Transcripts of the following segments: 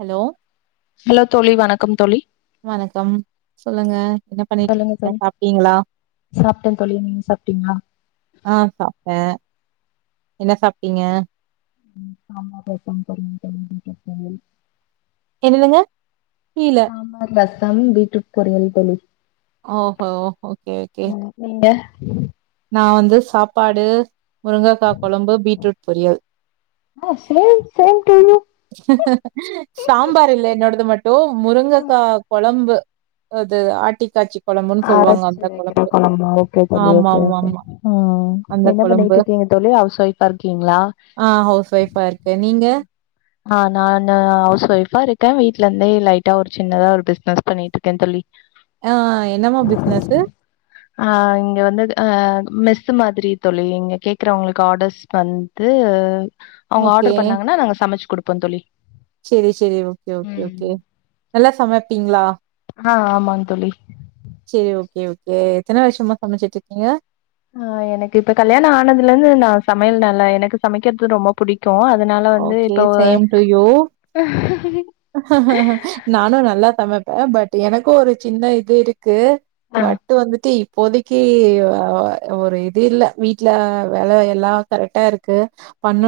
Hello hello தோழி வணக்கம் தோழி வணக்கம் சொல்லுங்க என்ன பண்ணிட்டிருக்கீங்க சாப்ட்டீங்களா சாப்டே தோழி நீங்க சாப்ட்டிங்களா ஆ சாப்டேன் என்ன சாப்டீங்க சாம்பார் ரசம் [inaudible] பீட்ரூட் பொரியல் என்னதுங்க புரியல சாம்பார் ரசம் பீட்ருட் பொரியல் தோழி ஓஹோ ஓ ஓகே ஓகே ம், நீங்க நா வந்து சாப்பாடு முருங்கக்கா கொழம்பு பீட்ரூட் பொரியல் ஆ same same to you sambar இல்ல என்னோடது மட்டு முருங்கக்கா கொழம்பு அது ஆட்டி காச்சி அரைச்சு வெக்கற கொழம்பு ஓகே தோழி ஆமா ஓகே ஆமா ஓகே ஆமா ஆ அந்த என்ன கொழம்பு பண்ணிகிட்டு இருக்கீங்க தோழி ஹவுஸ் ஒய்ப்பா இருக்கீங்களா ஆ ஹவுஸ் ஒய்ஃபா இருக்கே நீங்க ஆ நானு ஹவுஸ் ஒய்ஃப்பா இருக்க வீட்ல இருந்தே லைட்டா ஒரு சின்னதா ஒரு பிசினஸ் பண்ணிட்டு இருக்க தோழி ஆ என்னமா ஃபிஸ்னஸு ஆ இங்க வந்து ஆ மெஸ்ஸு மாதிரி தோழி இங்க கேக்கறவங்களுக்கு ஆர்டர்ஸ் வந்து அவங்க ஓகே ஆர்டர் பண்ணாங்கன்னா நாங்க சமைச்சு குடுப்போ தோழி செரி செரி ஓகே ஓகே ம். ஓகே நல்லா சமைப்பீங்களா ஆ ஆமாங் தோழி செரி ஓகே ஓகே எத்தன வருஷமா சமச்சுட்ருக்கீங்க ஆ எனக்கு இப்ப கல்யாண ஆனதுல இருந்து நா சமையல் நல்ல எனக்கு சமைக்கிறது ரொம்பப் புடிக்கு அதனால வந்து ஓகே. இப்போ சேம் டூ யூ. நானு நல்லா சமைப்பே ஃபட் எனக்கு ஒரு சின்ன இது இருக்கு ஆ ஃபட்டு வந்துட்டு இப் இப்போதைக்கி அ அ ஒரு இது இல்ல வீட்ல வேல எல்லா கரெக்டா இருக் கு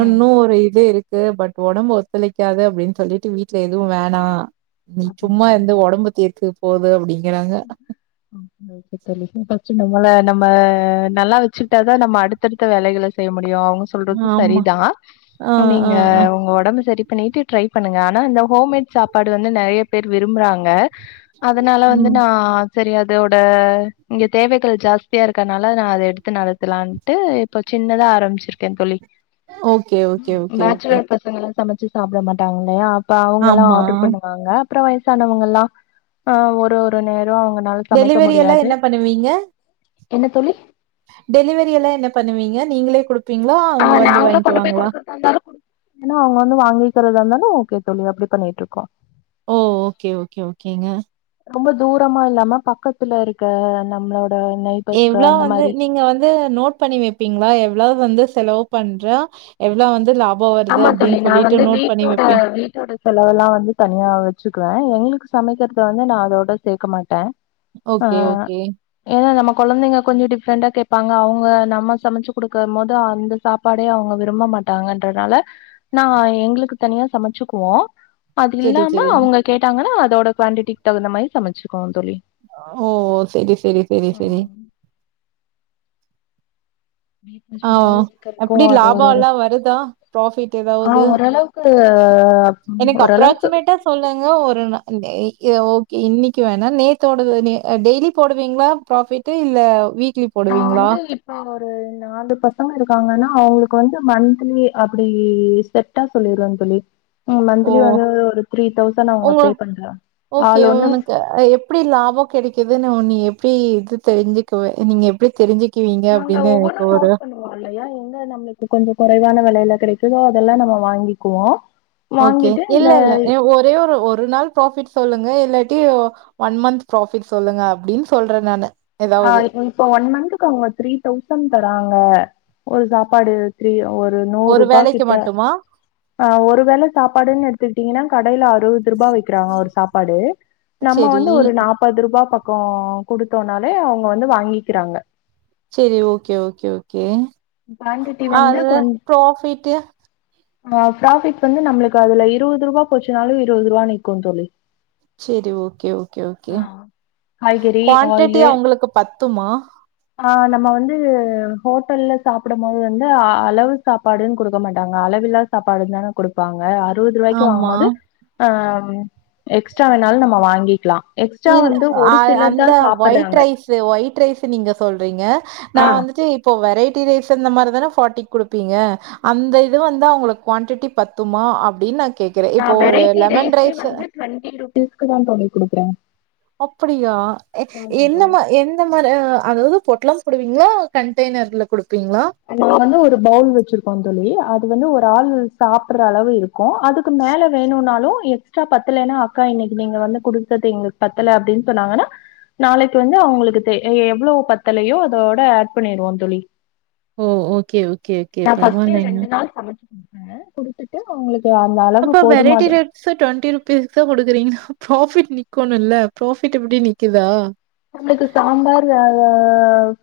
ம் ஒரு இ து இருக்கு பட் ஒடம்பு ஒத்துழைக்காது அப்டின் சொல்லிட்டு வீட்ல எதுவு வேணா நீ சும்மா அப்டிங்களா இருந்து ஒடம்ப தேத்து போது அப்டிங்கறாங்க ஓகே தோழி இப்ப நம்பள நம்ம நல்லா வெச்சுக்ட்டாதா நம்ம அடுத்தடுத்த வேலைகள செய்ய முடியு அவுங் சொல்றது ஆமா. சரிதா ஆ, ஆ, நீங்க ஆ. உங்க ஒடம்ப சரி ப்பன்னிட்டு ட்ரை பண்ணுங்க ஆனா இந்த ஹோம்மேட் சாப்பாடு வந்து நெறைய பேர் விரும்புறாங்க அதனால வந்து ம். ஆ சரி அதோட இங்க தேவைகள் ஜாஸ்தியா இருக்கனால நா அத எடுத்து நடத்தலானு டு இப்ப சின்னதா ஆரம்பிச்சிருக்கே தோழி okay, okay, okay, okay. Bachelor பசங்கலா சமைச்சு சாப்ட மாட்டாங்கள்ளயா அப்ப அவங்கள்ளா ஆமா. ஆடர் பண்ணுவாங்க அப்ரோ வயசானவங்கல்லா ஆ ஒரு ஒருநேர அவங்கனால சமைக்க டெலிவரி எல்லாம் முடியாது என்ன பண்ணுவீங்க? டெலிவரியெல்லா என்ன பண்ணுவீங்க நீங்களே குடுப் பீங்களா ஆ நாங்களு கொண்டு போய் குடுக்கறதா இருந்தாலு குடுப் அனா அவங்க வந்து வாங்கிக்கிறதா இருந்தாலு ஓகே தோழி அப்டி பண்ணிட்ருக்கோ ஓ ஓகே ஓகே ஓகேங்க ரொம்ப தூரமா இல்லாம பக்கத்துல இருக்க நம்மளோட நைப் எவ்ளோ வந்து நீங்க வந்து நோட் பண்ணி வெப்பீங்களா எவ்ளோ வந்து செலவு பண்றோ எவ்ளோ வந்து லாப் ஆமா தோழி நா வந்து வீட்டோட வீட்டோட செலவெல்லா வந்து தனியா வெச்சுக்குவே எங்களுக்கு சமைக்கிறத வந்து நா அதோட சேக்க மாட்ட ஆ ஓகே ஓகே. ஏன்னா நம்ம குழந்தைங்க கொஞ்சோ டிஃப்ரெண்டா கேப்பாங்க அவங்க நம்ம சமைச்சு குடுக்கம்போது அந்த சாப்பாடே அவங்க விரும்ப மாட்டாங்கன் ன்றதால நா எங்களுக்கு தனியா சமச்சுக்குவோ அது சரி இல்லாம சரி. அவங்க கேட்டாங்கன்னா அதோட குவான்டிடிக் தகுந்தா மாரி சமச்சுக்குவோ தோழி ஓ செரி செரி செரி செரி ம் வீட்ல ஆ சும்மாவே இருக்கரதுக்கு எப்டி அது ஒரு லாபம்லா வருதா? ப்ராஃபிட் ஏதாவது? க்கு அ எனக்கு அப்ராக்ஸிமேட்டா சொல்லுங்க ஒருஸநா எ ஓகே இன்னைக்கு வேணா நேத்தோடது நே டெய்லி போடுவீங்களா ப்ராபிட் டு இல்ல வீக் நா வந்து இப்ப ஒரு நாலு பசங்க இருக்காங்கனா அவங்களுக்கு வந்து மந்த்லி அப்படி செட்டா சொல்லிருவேங் தோழி ம் மந்த்த்லி ஓ. வந்து ஒரு த்ரீ தௌசண்ட் அவங்க பே பண்றாங்க ஆ லோன்னு அல எப்டி லாபொ கெடைக்குதுன் ஒன்ன எப்டி இது தெரிஞ்சுக்வெ நீங்க எப்டி தெரிஞ்சு க்வீங்க அப்டின்னு இப்பொரு [unintelligible] இல்லயா எங்க நம்மள்க்கு கொஞ்சொ கொறைவான வெலயில கெடைக்குதோ அதெல்லாம் நம்ம வாங்கிக்வோ ஓகே இல்லல்ல எ ஒரேஒரு ஒரு நாள் ப்ரோஃபிட் சொல்லுங்க இல்லாட்டி ஒன் மந்த்த் ப்ரோஃபிட் சொல்லுங்க அப்டின் சொல்றெ நானு ஆ ஏதாவது இப்ப ஒன் மந்த்க்கு அவங்க த்ரீ தௌசண்ட் தறாங்க ஒரு சாப்பாடு த்ரீ ஒரு நூற் ரூபா வேலைக்கு கிட்ட மட்டுமா ஆ ஒரு வேள சாப்பாடுன் எடுத் த்துட்டிங்கனா கடைய்ல அறுவது ரூபா விக்கிறாங்க ஒரு சாப்பாடு நம்ம செரி வந்து ஒரு நாப் பது ருபா பக்கோ குடுத்தோனாலே அவங்க வந்து வாங்கிக்றாங்க செரி ஓகே ஓகே ஒகே குவான்டிட்டி அ வந்து அதுல கொஞ் ப்ரஃபிட்டு ஆ ஃப்ராஃபிட் வந்து நம்ளுக்கு அதுல இருபது ரூவா போச்சுன்னாலும் இருபது ரூவா நிக்கும் தோழி செரி ஓகே ஓகே ஓகே ஆ காய்கறி க்வான்டிட்டி ஆயிலு அவுங்க்ளுக்கு பத்துமா ஆ நம்ம வந்து ஹோட்டல்ல சாப்படும்போது வந்து அளவு சாப்பாடுன் குடுக்க மாட்டாங்க அளவில்லா சாப்பாடு தான குடுப்பாங்க அறுவது ரூவாய்க்கு வாங்கும் ஆமா போது ஆ ம் எக்ஸ்ட்ரா வேணாலும் நம்ம வாங்கிக்லா இல் அ அந்த வொயிட் ரைஸு ஒயிட் ரைஸு நீங்க சொல்றீங்க நா ஆ வந்துட்டு இப்போ வெரைட்டி ரைஸ் இந்த மாரிதான ஃபாட்டிக் குடுப்பீங்க அந்த இது வந்து அவங்களுக் குவாண்டிட்டி பத்துமா அப்படின்னு நா கேக்குறே இப்போ ஒரு லெமன் ரைஸு டுவண்ட்டி ருபீஸ்க்கு தா தோழி குடுக்குறே அப்படியா எ ஆமா தோழி என்னமா என் இந்த மாரி அ அதாவது பொட்லாம் போடுவீங்களா கண்டெய்னர்ல குடுப்பீங்களா நா வந்து ஒரு பௌவுல் வச்சிருக்கோ தோழி அது வந்து ஒரு ஆள் சாப்ற அளவு இருக் க்கும் அதுக் மேல வேணுனாலு எக்ஸ்ட்ரா பத்தலனா அக்கா இன்னைக்கு நீங்க வந்து கொடுத்தது எங்களுக் பத்தல அப்டின் சொன்னாங்கனா நாளைக் வந்து அவங்க்ளுக்கு தெ யெ எவ்ளோ பத்தலயோ அதோட ஆட் பண்ணிருவோம் தோழி ஓ ஓகே ஓகே ஓகே. நா ஃபர்ஸ்டே பரவாயில்லைங்க. ரெண்டு நாள் சமச்சு குடுப்பே குடுத்துட்டு அவுங்க்ளுக்கு அந்த அள அப்போ வெரைட்டி ரே ஸ் டுவெண்டி ருப்பிஸ் தா கொடுக்றீங்களா ப்ராஃபிட் நிக்கொணு ல்ல ப்ராஃபிட் எப்டி நிக்குதா நம்ளுக்கு சாம்பார் அ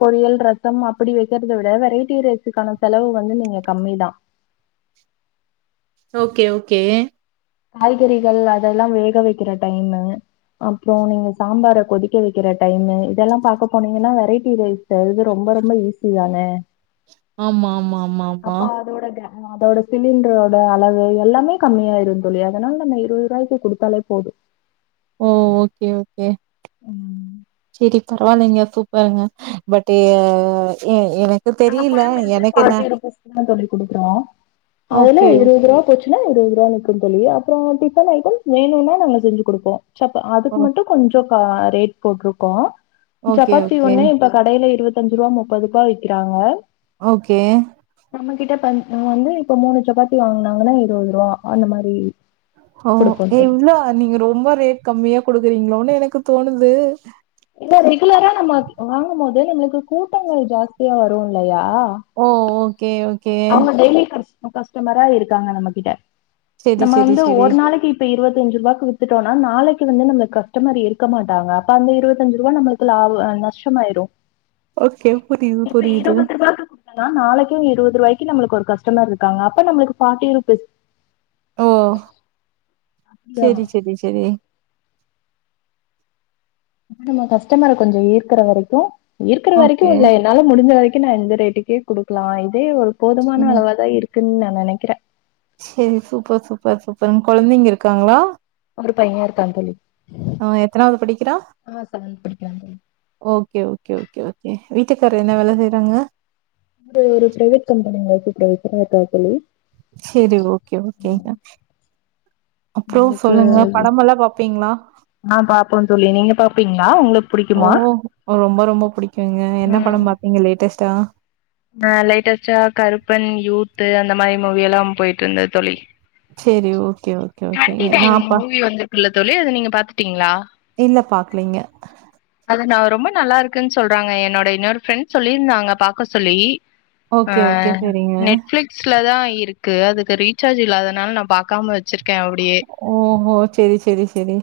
பொரியல் ரசம் அப்படி வெக்கிறத விட வெரைட்டி ரை ஸ்க்கான செலவு வந்து நீங்க கம்மி தான் ஓகே ஓகே காய்கறிகள் அதெல்லாம் வேக வைக்கிற டைம்மு அப்றோ நீங்க சாம்பார கொதிக்க வைக்கற டைமு இதெல்லாம் பாக்க போனீங்கனா வெரைட்டி ரைஸ் செய்றது ரொம்ப ரொம்ப ஈஸிதான ஆமா, ஆமா, ஆமா, ஆமா. அப்ப அதோட கே அதோட சிலிண்ட்ரோட அளவு எல்லாமே கம்மியாருந் தோழி அதனால நம்ம இருவது ரூவாய்க்கு குடுத்தாலே போதும் ஓ ஓகே ஓகே ம் ம் கெ பரவா இல்லைங்க சூப்பருங்க பட் ஏ ஏ எனக் நாங்க ஃபுல் மீல்ஸே ஃபார்ட்டி ருப்பீஸ்குதா தோழி குடுக்குறோ அதுல ஓகே, இருவது ருவா போச் சுனா இருவதுருவா நிக்கு தோழி அப்பறோ டிஃபன் ஐட்டம்ஸ் வேணுனா நாங்க செஞ்சு குடுப்போ சப்ப ஓ அதுக்கு மட்டு கொஞ்சோ க ரேட் போட்ருக்கோ ஓகே, சப்பாத்தி ஓகே, ஒண்ணே இப்ப கடேல இருவத்தஞ்ருவா முப்பது ருபா விக்கிறாங்க ஓகே நம்ம கிட்ட பா வந்து இப்ப மூணு சப்பாத்தி வாங்க்னாங்னா இருவது ருவா அந்த மாரி ஓ குடுப்போம் தோழி எவ்ளோ நீங்க ரொம்ப ரேட் கம்மியா குடுக்குறீங்களோன் எனக்கு தோணுது இல்ல ரெகுலரா நம்ம வாங்குமோது நம்ளுக்கு கூட்டங்கள் ஜாஸ்தியா வரு இல்லயா ஓ ஓ கே ஓகே அவுங்க டெய்லி கஸ்டமரா இருக்காங்க நம்ம கிட்ட சரி, நம்ம சரி, வந்து சரி. ஒரு நாளக்கி இப்ப இருவத்தஞ்சு ருவாக்கு வித்துட்டோனா நாளக்கி வந்து நம்மளுக் கஸ்டமர் இருக்க மாட்டாங்க அப்ப அந்த இருவத்தஞ்சு ருவா நம்மளுக் கு லாப நஷ்டமாய்று ஓகே புரியுது, இப்ப புரியுது. இருவது ருவாக்கு குடுத்த நாளைக்கு இருவது ருவாய்க் கி நம்மளுக்கு ஒரு கஸ்டமர் இருக்காங்க அப்ப நம்மளுக்கு ஃபார்ட்டி ருபீஸ் ஓ சேரி சேரி சேரி நம்ம கஸ்டமரா கொஞ்சோ ஈர்க்கற வரைக்கு ஈர்க்கற வரைக்கு ஓகே. இல்ல என்னால முடுஞ்ச வரைக்கு நா இந்த ரேட்டுக்கே குடுக்கலா இதே ஒரு போதுமான ம். அளவா தா இருக்குன் நா நெனைக்கறே சேரி சூப்பர் சூப்பர் சூப்பர் ஒங்க கொழந்தைங்க இருக்காங்களா ஒரு பையே இருக்கா தோழி அ எத்தனாவது படிக்கிறா? ஆ சவந்த் படிக்கிறா தோழி ஓகே ஓகே ஓகே ஓகே வீட்டுக்காரு என்ன வேல செய்றாங்க அவர் ஒரு பிரைவேட் கம்பனில சூப்பர்வைசரா இருக்கார் தோழி சேரி ஓகே ஓகேங்க அப்றோ நம்மளுக்கு சொல்லுங்க படமெல்லா பாப்பிங்ளா ஆ பாப்போ தோழி நீங்க பாப்பீங்களா உங்களுக்கு ஓ புடிக்குமா ரொம்ப ரொம்ப புடிக்கூங்க என்ன படம் பாப் நீங்க லேட்டஸ்ட்டா நா லேட்டஸ்ட்டா கருப்பன் யூத்து அந்த மாரி மூவியெல்லா போயிட்ருந்தே தோழி சேரி ஓகே ஓகே ஓகே நா அப்ப இல்ல தோழி அது நீங்க பாத்துட்டிங்களா இல்ல பாக்கலிங்க அது நா ரொம்ப நல்லா இருக்குன் சொல்றாங்க என்னோட இன்னோரு ஃப்ரண்ட் சொல்லிருந்தாங்க பாக்க சொல்லி அ ஓகே ஓகே சரிங்க. நெட்ஃபிளிக் ல தா இருக்கு அதுக்கு ரீசார்ஜ் இல்லாதனால நா பாக்காம வச்சுருக்கே அப்டியே ஓ ஹோ சேரி சேரி சேரி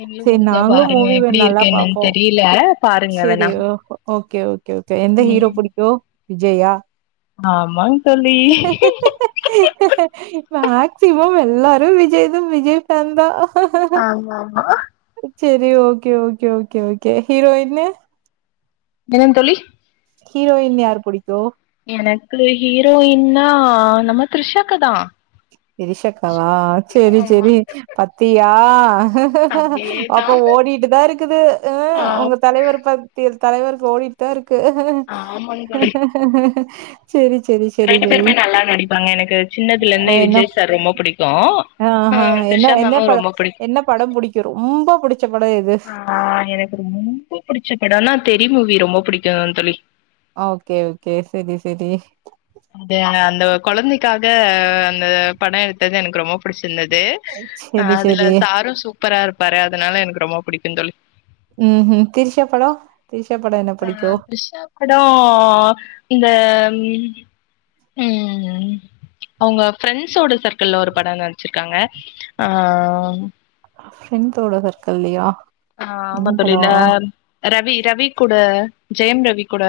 நீங்களும் சேரி முடிஞ்சா நாங்களு பாருங்க. மூவி வ எப்படி நல்லா இருக்கு என்னன்னு பாப்போ தெரியல. பாருங்க சேரி வேணா. ஓ ஓகே ஓ ஓகே ஓகே எந்த ஹீரோ புடிக்கு விஜயா ஆமாங் தோழி மேக்சிமம் எல்லாரு விஜய் து விஜய் ஃபேன் தா ஆமா ஆமா சேரி ஓகே ஓகே ஓகே ஓகே ஹீரோயின்னு என்னங் தோழி ஹீரோயின் யாரு புடிக்கு எனக்கு ஹீரோயின்னா நம்ம திருஷாக்காதா திரிஷாக்காவா செரி ஆமா. செரி பத்தியா அதே அப்ப தான். ஓடிட்டுதா இருக்குது அ ஆ உங்க தலைவர பத்தி தலைவருக்கு ஓடிட்டு தா இருக்கு ஆமாங்க தோழி. செரி செரி செரி செரி நாங்க எனக்கு சின்னதுல இருந்தே விஜய் சார் ரொம்ப பிடிக்கு ஆ ஹ என்ன என்ன பட என்ன படம் புடிக்கு ரொம்ப புடிச்ச படொ எது ஆ எனக்கு ரொம்ப புடிச்ச படோனா தெரி மூவி ரொம்ப புடிக்கு தோழி ஆ ஓகே ஓகே செரி செரி அந்த அந்த கொழந்தைக்காக அந்த படொ எடுத்தது எனக்கு ரொம்ப புடிச்சிருந்தது ஆ செரி அதுல செரி சாரு சூப்பரா இருப்பாரு அதனால எனக்கு ரொம்ப பிடிக்கு தோழி ம் ஹிம் திரிஷா படொ திரிஷா படொ என்ன அ புடிக்கு திரிஷா படோ இந்த ம் அவங்க ஃபரெண்ஸ்ஸோட சர்க்கிள்ல ஒரு படொ நடிச்சிருக்காங்க ஆ ஃப்ரெண்டோட சர்க்கிள்லையா ஆ ஆமா தோழி ல ரவி ரவி கூட ஜெயம் ரவி கூட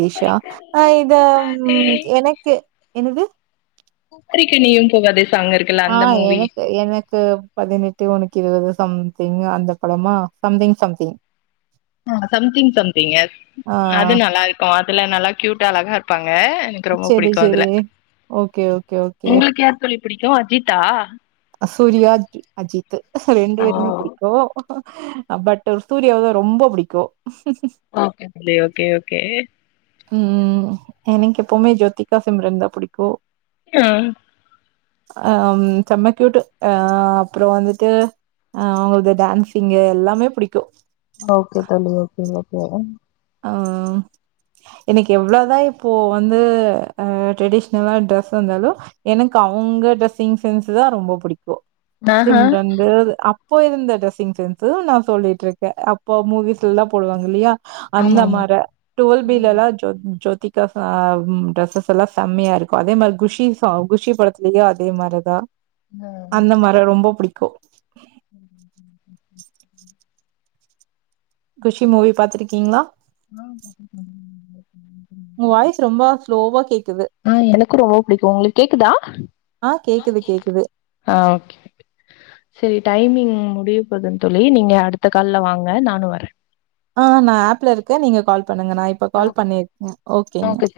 பூப்பறிக்க ஆ நீயும் இத பூகாதே எனக்கு என்னது பறிக்க நீயும் போகாதே சாங்க் இருக்கு ஆ எனக்கு எனக் க்கு பதினெட்டு உனக்கு இருவது சம்திங் அந்த படமா சம்திங் சம்திங் ஆ சம்திங் சம்திங்க ஆ அது நல்லாருக்கு அதுல நல்லா க்யூட்டா அழகா இருப்பாங்க எனக்கு ரொம்ப சரி, பிடிக்கு சரி. அதுல ஓகே, ஓகே, ஓகே. உங்களுக்கு யார் தோழி பிடிக்கு அஜித்தா அ சூரியா அஜித் ரெண்டு ஓ பேரையுமே புடிக்கு பட்டு சூர்யாவதா ரொம்ப புடிக்கு ஓகே புள்ளே ஓகே ஓகே ம் எனக்கு எப்பவுமே ஜோதிகா சிம்ரன் தா புடிக்கு க ஆம் செம க்யுட் அ அப்றோ வந்துட்டு அ அவங்களது டான்சிங் எல்லாமே பிடிக்கு ஓகே தோழி ஓகே ஓகே ஆ இன்னைக்கு எவ்ளோதா இப்போ வந்து அ ட்ரெடிஷ்னலா ட்ரெஸ் வந்தாலு எனக்கு அவங்க டிரெஸ்ஸிங் சென்ஸ்தா ரொம்ப புடிக்கு ஆஹா சிம்ரன்து ப்போ இருந்த டிரெஸ்ஸிங் சென்ஸ்தா நா சொல்லிட்டு இருக்கே அப்போ மூவிஸ்லல்லா போடுவாங்க இல்லயா ஆமா அந்த ஆமா மாரா டோல் பி ம் லல்லா ஜோதிகா சா ம் டிரெஸ்ஸஸ் எல்லா செம்மியா இருக்கு அதே மார் குஷி ஷா குஷி படத் லியு அதே மாருதா ஆ அந்த மார ரொம்ப புடிக்கு குஷி மூவி பாத்திருக்கீங்ளா ஆ பாத்துருக்க உங்க வாய்ஸ் ரொம்ப ஸ்லோவா கேக்குது [inaudible] ஆ எனக்கு ரொம்ப புடிக்கு உங்களுக் கேக்குதா ஆ கேக்குது கேக்குது ஆ ஓகே சரி டைமிங் முடிய போதுன் தோழி நீங்க அடுத்த கால்ல வாங்க நானு வரே ஆ நா ஆப்ல இருக்கே நீங்க கால் பண்ணுங்க நா இப்ப ஆ கால் பண்ணிருக்கே ஓகேங்க ஓகே